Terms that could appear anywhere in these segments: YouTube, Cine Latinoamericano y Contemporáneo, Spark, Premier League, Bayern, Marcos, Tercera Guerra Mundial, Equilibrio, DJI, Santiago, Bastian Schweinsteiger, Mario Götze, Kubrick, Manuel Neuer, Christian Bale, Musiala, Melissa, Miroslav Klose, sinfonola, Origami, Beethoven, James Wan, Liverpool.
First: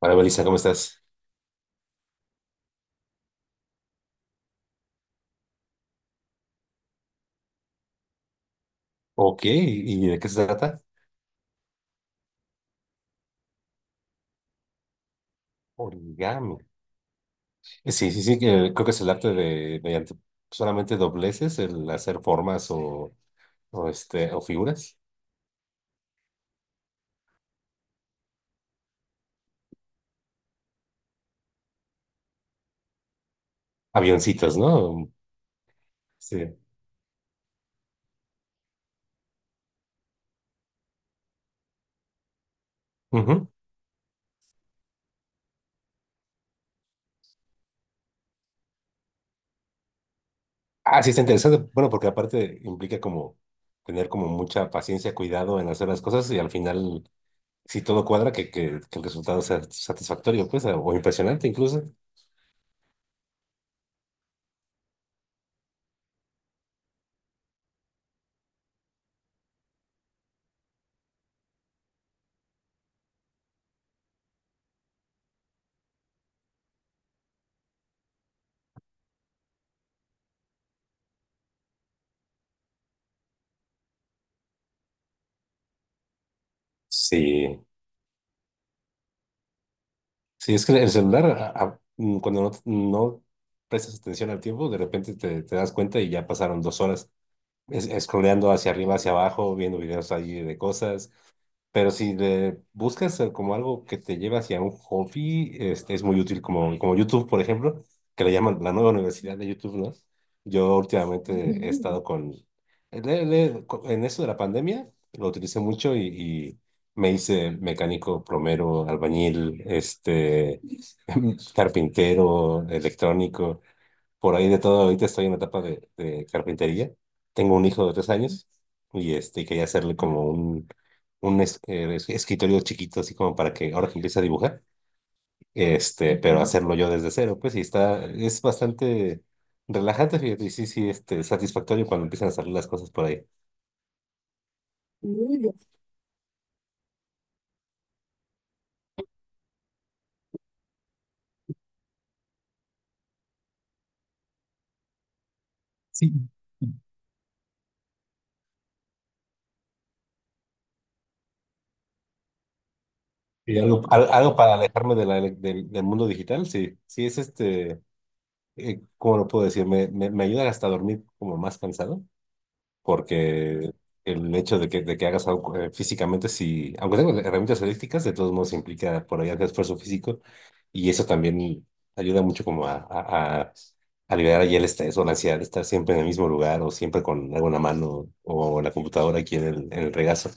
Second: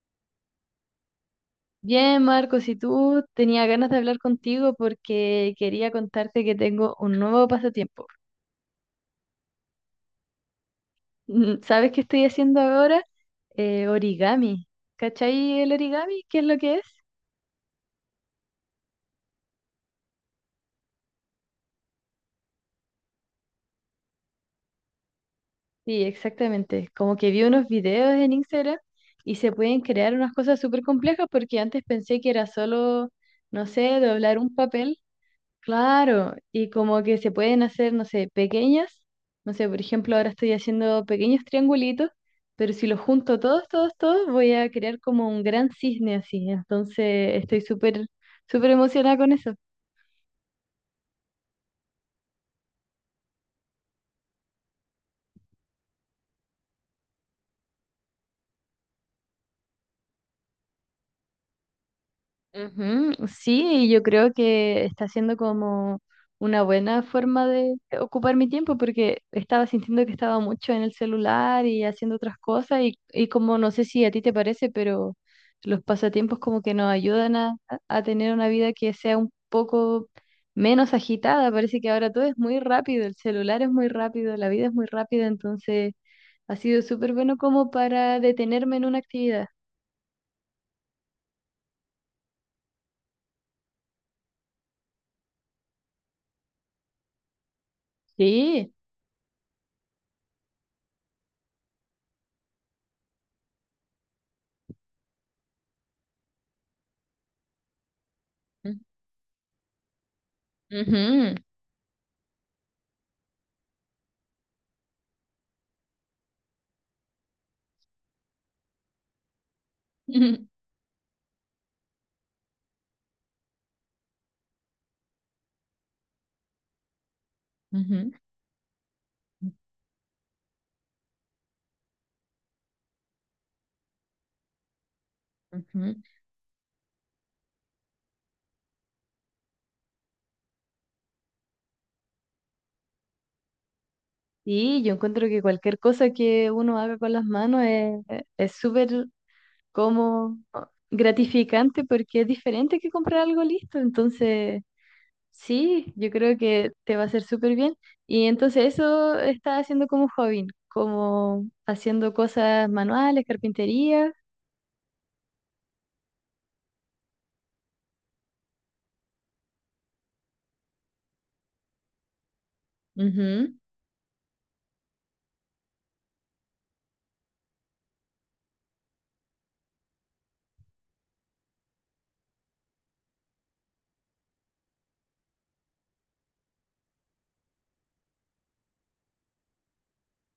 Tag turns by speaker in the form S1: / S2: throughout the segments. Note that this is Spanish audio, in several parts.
S1: Hola, Melissa, ¿cómo estás?
S2: Bien, Marcos, y tú tenía ganas de hablar contigo porque quería contarte que tengo un nuevo pasatiempo.
S1: Ok, ¿y de qué se trata?
S2: ¿Sabes qué estoy haciendo ahora? Origami. ¿Cachai el origami? ¿Qué es lo
S1: Origami.
S2: que es?
S1: Sí, sí, sí, que creo que es el arte de mediante solamente dobleces, el hacer formas o figuras.
S2: Sí, exactamente. Como que vi unos videos en Instagram y se pueden crear unas cosas súper complejas porque antes pensé que era solo, no sé, doblar un
S1: Avioncitos,
S2: papel.
S1: ¿no?
S2: Claro,
S1: Sí.
S2: y como que se pueden hacer, no sé, pequeñas, no sé, por ejemplo, ahora estoy haciendo pequeños triangulitos, pero si los junto
S1: Ujú.
S2: todos, todos, todos, voy a crear como un gran cisne así, entonces estoy súper, súper emocionada con eso.
S1: Ah, sí, está interesante. Bueno, porque aparte implica como tener como mucha paciencia, cuidado en hacer las cosas y al final, si todo cuadra, que el resultado sea satisfactorio, pues, o impresionante incluso.
S2: Ujú. Sí, yo creo que está siendo como una buena forma de ocupar mi tiempo porque estaba sintiendo que estaba mucho en el celular y haciendo otras cosas y como no sé si a ti te parece, pero los pasatiempos como que nos ayudan a tener una vida que sea un poco menos agitada. Parece que ahora todo es muy rápido, el celular es muy rápido, la vida es muy rápida, entonces ha sido súper bueno
S1: Sí.
S2: como para detenerme en una actividad.
S1: Sí, es que el celular, cuando no prestas atención al tiempo, de repente te das cuenta y ya pasaron 2 horas es, scrolleando hacia
S2: Sí.
S1: arriba, hacia abajo, viendo videos allí de cosas. Pero si le buscas como algo que te lleva hacia un hobby, es muy útil, como YouTube, por ejemplo, que le llaman la nueva universidad de YouTube, ¿no? Yo últimamente
S2: Ujú.
S1: he estado con... le- le- co- en eso de la pandemia, lo utilicé mucho y y me hice mecánico, plomero, albañil, carpintero, electrónico, por ahí de todo. Ahorita estoy en la etapa de carpintería. Tengo un hijo de tres
S2: Ujú,
S1: años y quería hacerle como un, un escritorio chiquito, así como para que ahora que empiece a dibujar,
S2: ujú.
S1: pero hacerlo yo desde cero, pues, y es bastante relajante, fíjate, y sí, sí, satisfactorio cuando empiezan a salir las cosas por ahí.
S2: Y yo encuentro que cualquier cosa que uno haga con las manos es súper como gratificante porque es diferente que comprar algo listo. Entonces, sí, yo creo que te va a hacer súper bien. Y entonces eso está haciendo como hobby, como haciendo cosas manuales,
S1: Y
S2: carpintería.
S1: algo para alejarme del mundo digital, sí, sí es ¿cómo lo puedo decir? Me ayuda hasta a dormir como más cansado, porque el hecho de que hagas algo físicamente, si, aunque tengas herramientas eléctricas, de todos modos implica por ahí hacer esfuerzo físico y eso también ayuda mucho como a liberar ahí el estrés o la ansiedad de estar siempre en el mismo lugar o siempre con alguna mano o la computadora aquí en el regazo.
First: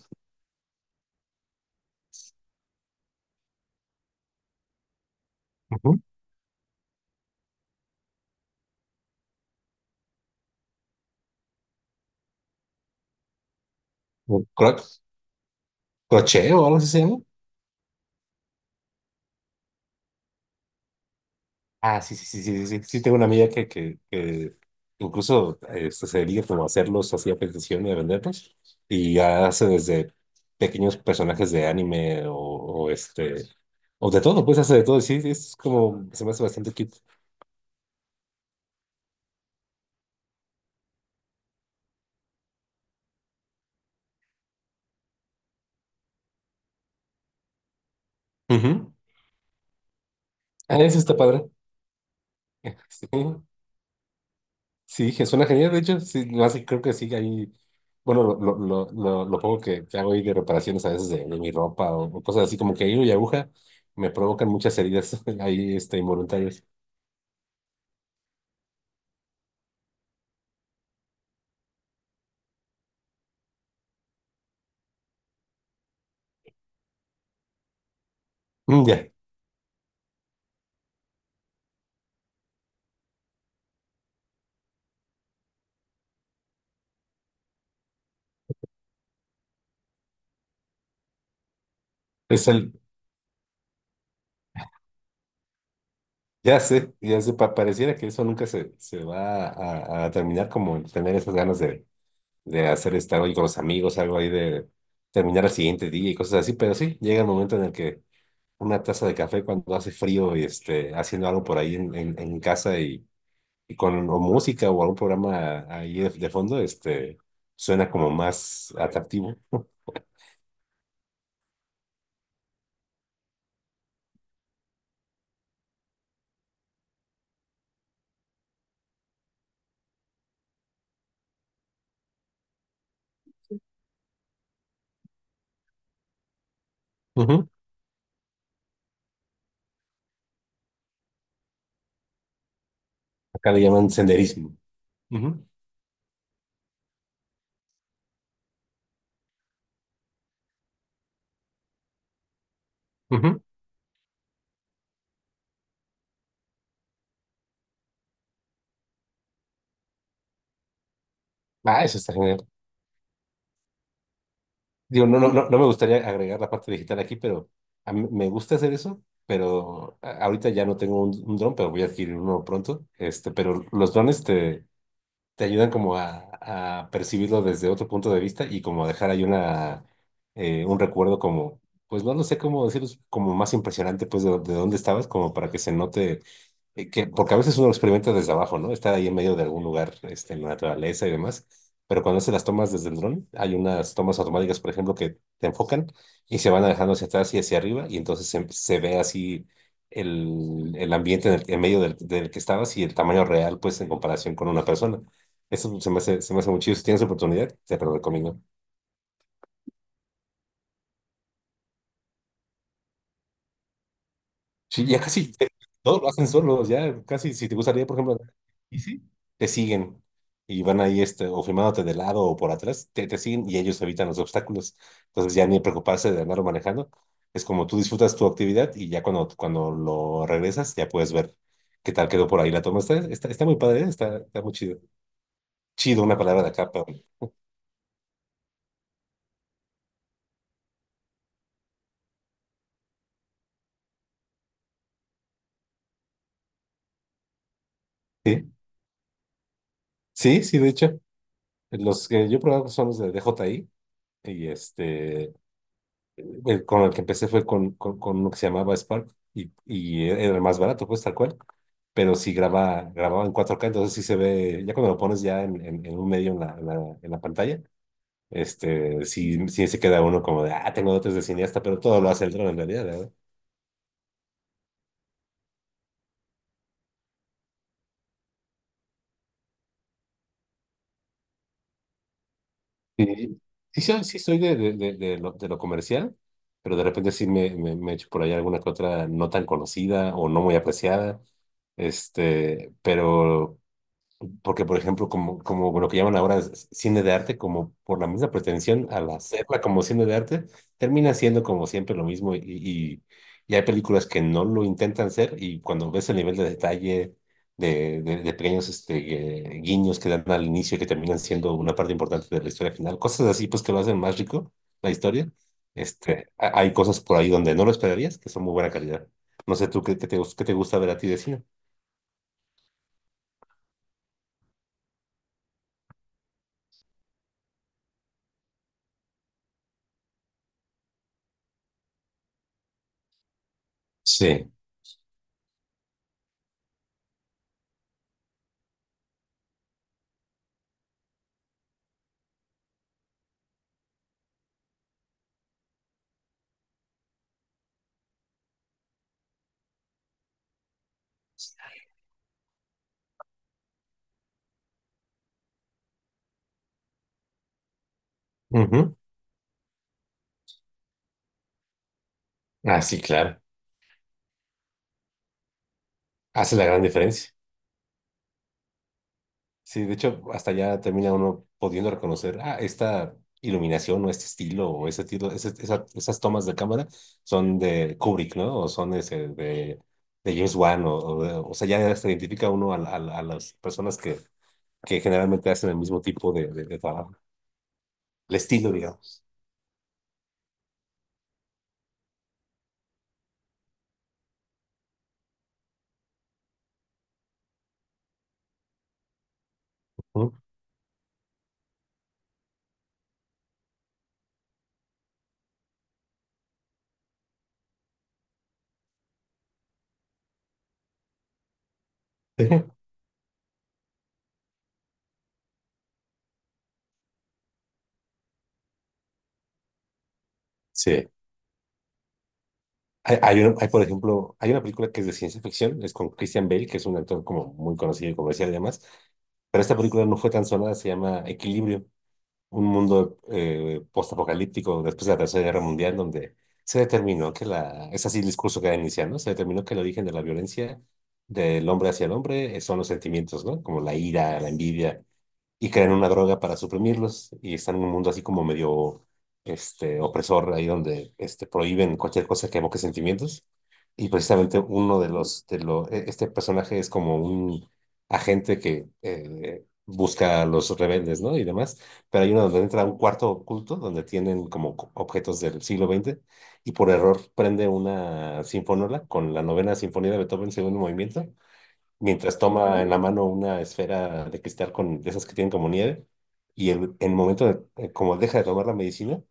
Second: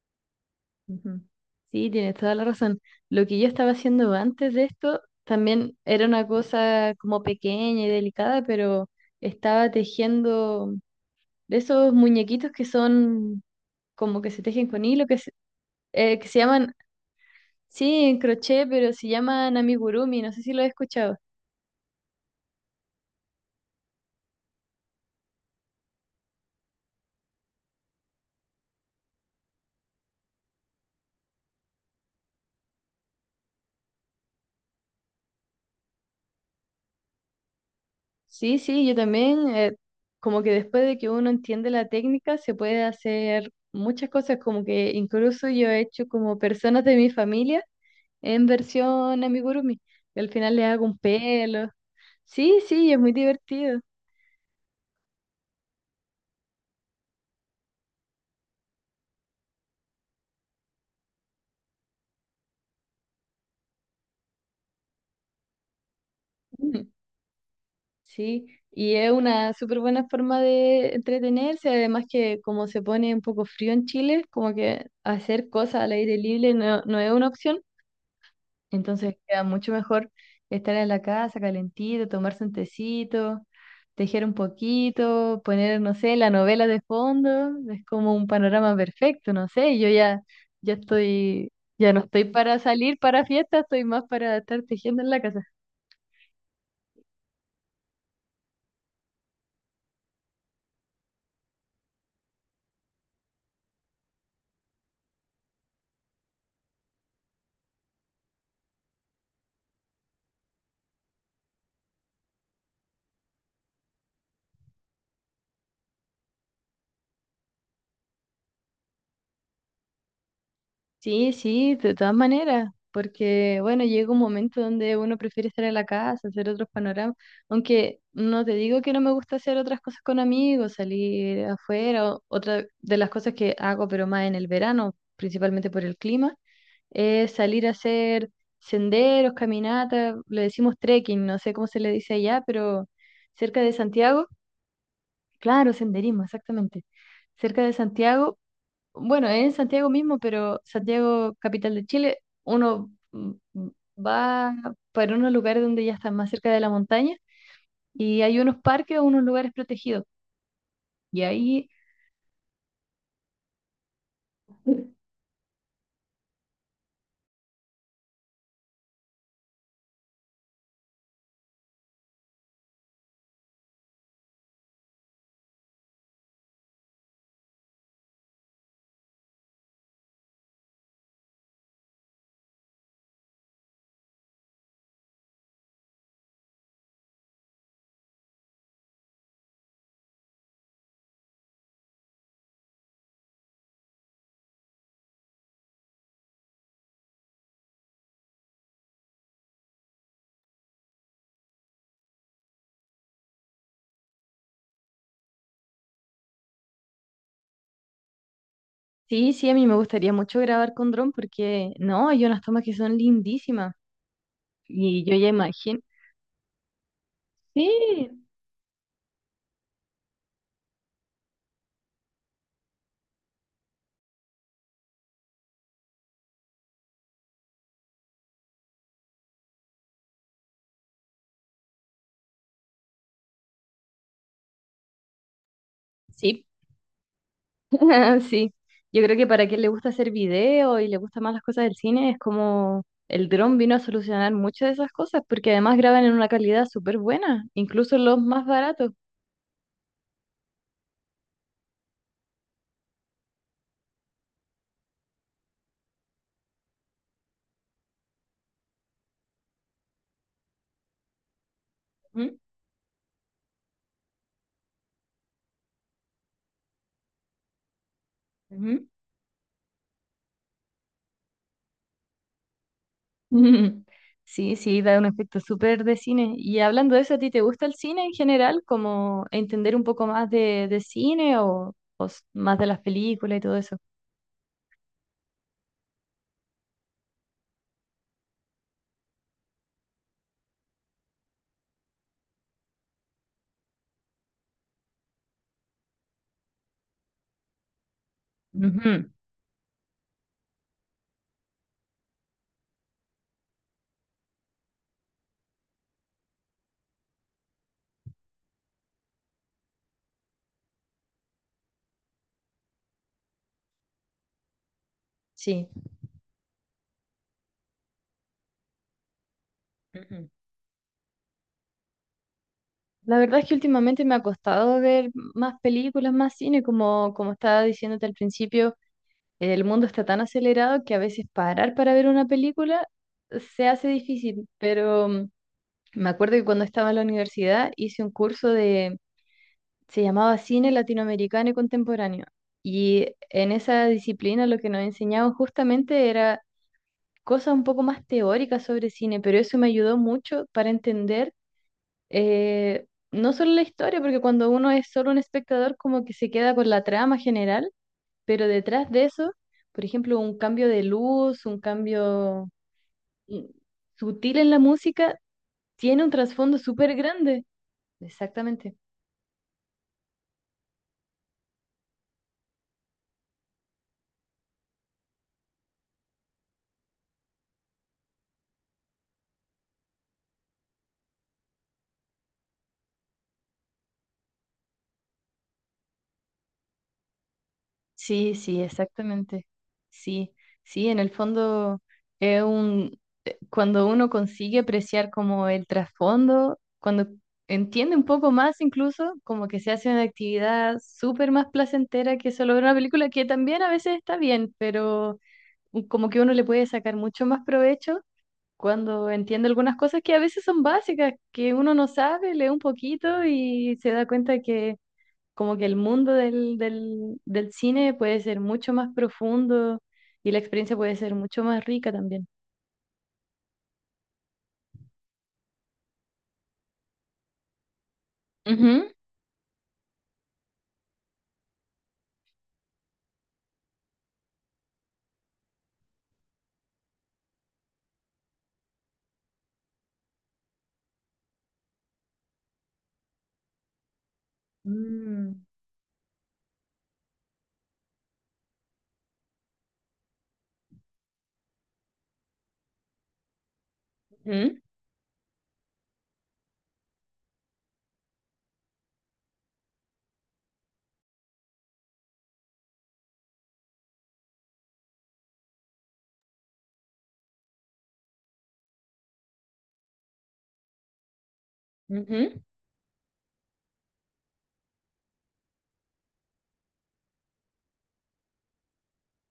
S2: Ujú. Sí, tienes toda la razón. Lo que yo estaba haciendo antes de esto también
S1: Ujú.
S2: era una cosa como pequeña y delicada, pero estaba tejiendo de esos muñequitos que son como que
S1: O
S2: se tejen con hilo, que se
S1: crochet o
S2: llaman,
S1: algo así se llama.
S2: sí, en crochet, pero se llaman amigurumi, no sé si lo he escuchado.
S1: Ah, sí, sí, sí, sí, sí, sí, tengo una amiga que incluso se dedica como a hacerlos así a petición y a venderlos y hace desde pequeños personajes de anime o de todo, pues hace de todo, sí, es como, se me hace bastante cute.
S2: Sí, sí, yo también, como que después de que uno entiende la técnica, se puede hacer muchas cosas, como que incluso yo he hecho como personas de mi familia en
S1: Ujú.
S2: versión amigurumi. Y al final le
S1: Ah,
S2: hago un
S1: eso está padre.
S2: pelo. Sí, sí, es
S1: Sí,
S2: muy divertido.
S1: sí, que suena genial, de hecho, sí, no, así creo que sí, ahí, bueno, lo poco que hago ahí de reparaciones a veces de mi ropa o, cosas así como que hilo y aguja me provocan muchas heridas ahí, involuntarias.
S2: Sí, y es una súper buena forma de entretenerse, además que como se pone un poco frío en Chile, como que hacer cosas al aire libre no, no es una opción.
S1: Ya,
S2: Entonces queda mucho mejor estar en la casa calentito, tomarse un tecito, tejer un poquito, poner, no sé, la novela de fondo. Es como un panorama perfecto, no sé. Yo ya, ya estoy, ya no estoy
S1: es
S2: para
S1: el,
S2: salir para fiestas, estoy más para estar tejiendo en la casa.
S1: ya sé, pareciera que eso nunca se va a terminar, como el tener esas ganas de hacer estar hoy con los amigos, algo ahí de terminar el siguiente día y cosas así, pero sí, llega el momento en el que una taza de café cuando hace frío y haciendo algo por ahí en casa y con o música o algún programa ahí de fondo, suena como más atractivo.
S2: Sí, sí, de todas maneras, porque bueno, llega un momento donde uno prefiere estar en la casa, hacer otros panoramas, aunque no te digo que no me gusta hacer otras cosas con amigos, salir afuera, otra de las cosas que hago, pero más en el verano, principalmente por el clima, es
S1: Ujú.
S2: salir a hacer senderos, caminatas, le decimos trekking, no sé cómo se le dice allá, pero
S1: Acá
S2: cerca
S1: le
S2: de
S1: llaman
S2: Santiago,
S1: senderismo. Ujú,
S2: claro, senderismo, exactamente. Cerca de Santiago, bueno, es en Santiago mismo, pero Santiago, capital de Chile, uno
S1: ujú.
S2: va para unos lugares donde ya está más cerca de la montaña y hay unos parques o unos lugares protegidos. Y ahí,
S1: Ah, eso está genial. Digo, no, no, no, no me gustaría agregar la parte digital aquí, pero a mí me gusta hacer eso, pero ahorita ya no tengo un dron, pero voy a adquirir uno pronto. Pero los drones te ayudan como a percibirlo desde otro punto de vista y como a dejar ahí un recuerdo como, pues no lo sé cómo decirlo, como más impresionante pues de dónde estabas, como para que se note, porque a veces uno lo experimenta desde abajo, ¿no? Está ahí en medio de algún lugar, en la naturaleza y demás, pero cuando se las tomas desde el dron, hay unas tomas automáticas, por ejemplo, que te enfocan y se van alejando hacia atrás y hacia arriba y entonces se ve así. El ambiente en medio del que estabas y el tamaño real, pues en comparación con una persona. Eso se me hace muy chido. Si tienes oportunidad, te lo recomiendo.
S2: sí, sí, a mí me gustaría mucho grabar con dron porque, no, hay unas tomas que son lindísimas
S1: Sí, ya
S2: y yo ya
S1: casi
S2: imagino.
S1: todos lo hacen solos, ya casi. Si te gustaría, por ejemplo,
S2: Sí,
S1: y sí, te siguen y van ahí o filmándote de lado o por atrás, te siguen y ellos evitan los obstáculos. Entonces ya ni preocuparse de andarlo manejando. Es como tú disfrutas tu actividad y ya cuando lo regresas, ya puedes ver qué tal quedó por ahí la toma. Está muy padre, ¿eh? está muy chido. Chido, una palabra
S2: sí.
S1: de acá, pero
S2: Sí, yo creo que para quien le gusta hacer video y le gustan más las cosas del cine, es como el dron vino a solucionar muchas de esas cosas, porque además graban en una calidad súper buena, incluso los más
S1: sí,
S2: baratos.
S1: sí, sí, de hecho. Los que yo he probado son los de DJI y con el que empecé fue con uno que se llamaba Spark y era el más barato, pues tal cual. Pero sí
S2: Ujú,
S1: grababa en 4K entonces sí se ve, ya cuando lo pones ya en un medio en la pantalla,
S2: ujú.
S1: sí, sí se queda uno como de, ah, tengo dotes de cineasta, pero todo lo hace el dron en realidad, ¿verdad?
S2: Sí, sí, da un efecto súper de cine. Y hablando de eso, ¿a ti te gusta el cine en general? Como entender un poco más de cine o, más de las películas
S1: Sí,
S2: y todo eso.
S1: sí, sí soy de lo comercial, pero de repente sí me echo por ahí alguna que otra no tan conocida o no muy apreciada. Pero porque por ejemplo, como lo que llaman ahora es cine de arte, como por la misma pretensión
S2: Ujú.
S1: al hacerla como cine de arte, termina siendo como siempre lo mismo y hay películas que no lo intentan ser y cuando ves el nivel de detalle de pequeños guiños que dan al inicio y que terminan siendo una parte importante de la historia final, cosas así pues que lo hacen más rico la historia,
S2: Sí.
S1: hay cosas por ahí donde no lo esperarías que son muy buena calidad. No sé tú qué te gusta ver a ti de cine.
S2: La verdad es que últimamente me ha costado ver más películas, más cine, como, como estaba diciéndote al principio, el mundo está tan acelerado que a veces parar para ver una película se hace difícil,
S1: Sí.
S2: pero me acuerdo que cuando estaba en la universidad hice un curso de, se llamaba Cine Latinoamericano y Contemporáneo, y en esa disciplina lo que nos enseñaban justamente era cosas un poco más teóricas sobre cine, pero eso me ayudó mucho para entender, no solo la historia, porque cuando uno es solo un espectador, como que se queda con la trama general, pero detrás
S1: Ujú.
S2: de eso, por ejemplo, un cambio de luz, un cambio
S1: Ah, sí, claro.
S2: mm, sutil en la música, tiene un
S1: Hace
S2: trasfondo
S1: la gran
S2: súper
S1: diferencia.
S2: grande. Exactamente.
S1: Sí, de hecho, hasta ya termina uno pudiendo reconocer, ah, esta iluminación o este estilo o ese tiro, esas tomas de cámara son de Kubrick, ¿no? O son ese de James Wan, o sea, ya se identifica uno a las personas que generalmente hacen el mismo tipo de trabajo,
S2: Sí,
S1: el
S2: sí,
S1: estilo, digamos.
S2: exactamente. Sí, sí, en el fondo es un, cuando uno consigue apreciar como el trasfondo, cuando entiende un poco más incluso, como que se hace una
S1: ¿No?
S2: actividad súper más placentera que solo ver una película, que también a veces está bien, pero como que uno le puede sacar mucho más provecho cuando entiende algunas cosas que a veces son básicas, que uno no sabe,
S1: Sí.
S2: lee un poquito y se da cuenta que como que el mundo del cine puede ser mucho más profundo y la experiencia puede
S1: Sí.
S2: ser mucho más rica también.
S1: Hay, por ejemplo, hay una película que es de ciencia ficción, es con Christian Bale, que es un actor como muy conocido y comercial y demás,
S2: Ujú.
S1: pero esta película no fue tan sonada, se llama Equilibrio, un mundo postapocalíptico después de la Tercera Guerra Mundial, donde se determinó es así el discurso que da iniciando, se determinó que el origen de la violencia del hombre hacia el hombre son los sentimientos, ¿no? Como la ira, la envidia,
S2: Mm.
S1: y crean una droga para suprimirlos y están en un mundo así como medio opresor, ahí donde prohíben cualquier cosa que evoque sentimientos. Y precisamente
S2: Ujú,
S1: uno de los, de lo, e- este personaje es como un agente que busca a los rebeldes, ¿no? Y demás. Pero hay uno donde entra a un cuarto oculto donde tienen como objetos del siglo XX y por error prende una sinfonola con la novena sinfonía de Beethoven, segundo movimiento, mientras
S2: ujú,
S1: toma en la mano una esfera de cristal con de esas que tienen como nieve. En el momento como deja de tomar la medicina,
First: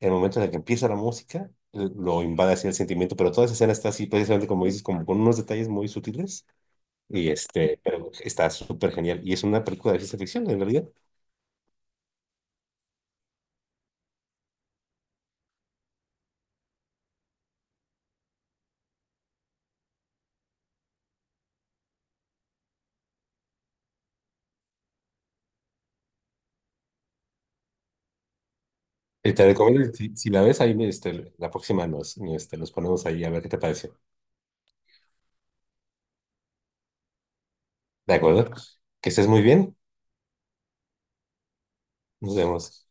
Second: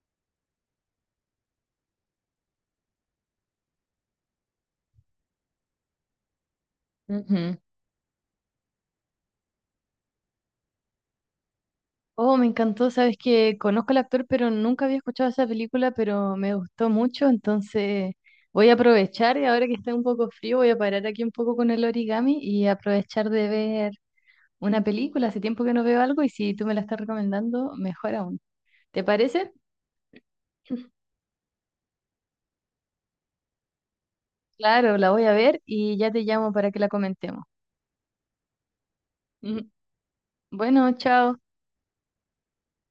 S1: en el momento en el que empieza la música, lo invade así el sentimiento. Pero toda esa escena está así, precisamente como dices, como con unos detalles muy sutiles.
S2: ujú.
S1: Pero está súper genial. Y es una película de ciencia ficción, en realidad.
S2: Oh, me encantó, sabes que conozco al actor, pero nunca había escuchado esa película, pero me gustó mucho, entonces voy a aprovechar y ahora que está un poco frío, voy a parar aquí un poco con el origami y aprovechar de ver una película. Hace tiempo que no veo algo y si tú me la estás recomendando, mejor aún. ¿Te
S1: Te
S2: parece?
S1: recomiendo, si la ves ahí, la próxima nos ponemos ahí a ver qué te pareció.
S2: Claro, la voy a ver y ya te llamo para que la comentemos.
S1: ¿De acuerdo? Que estés muy
S2: Ujú.
S1: bien.
S2: Bueno, chao.
S1: Nos vemos.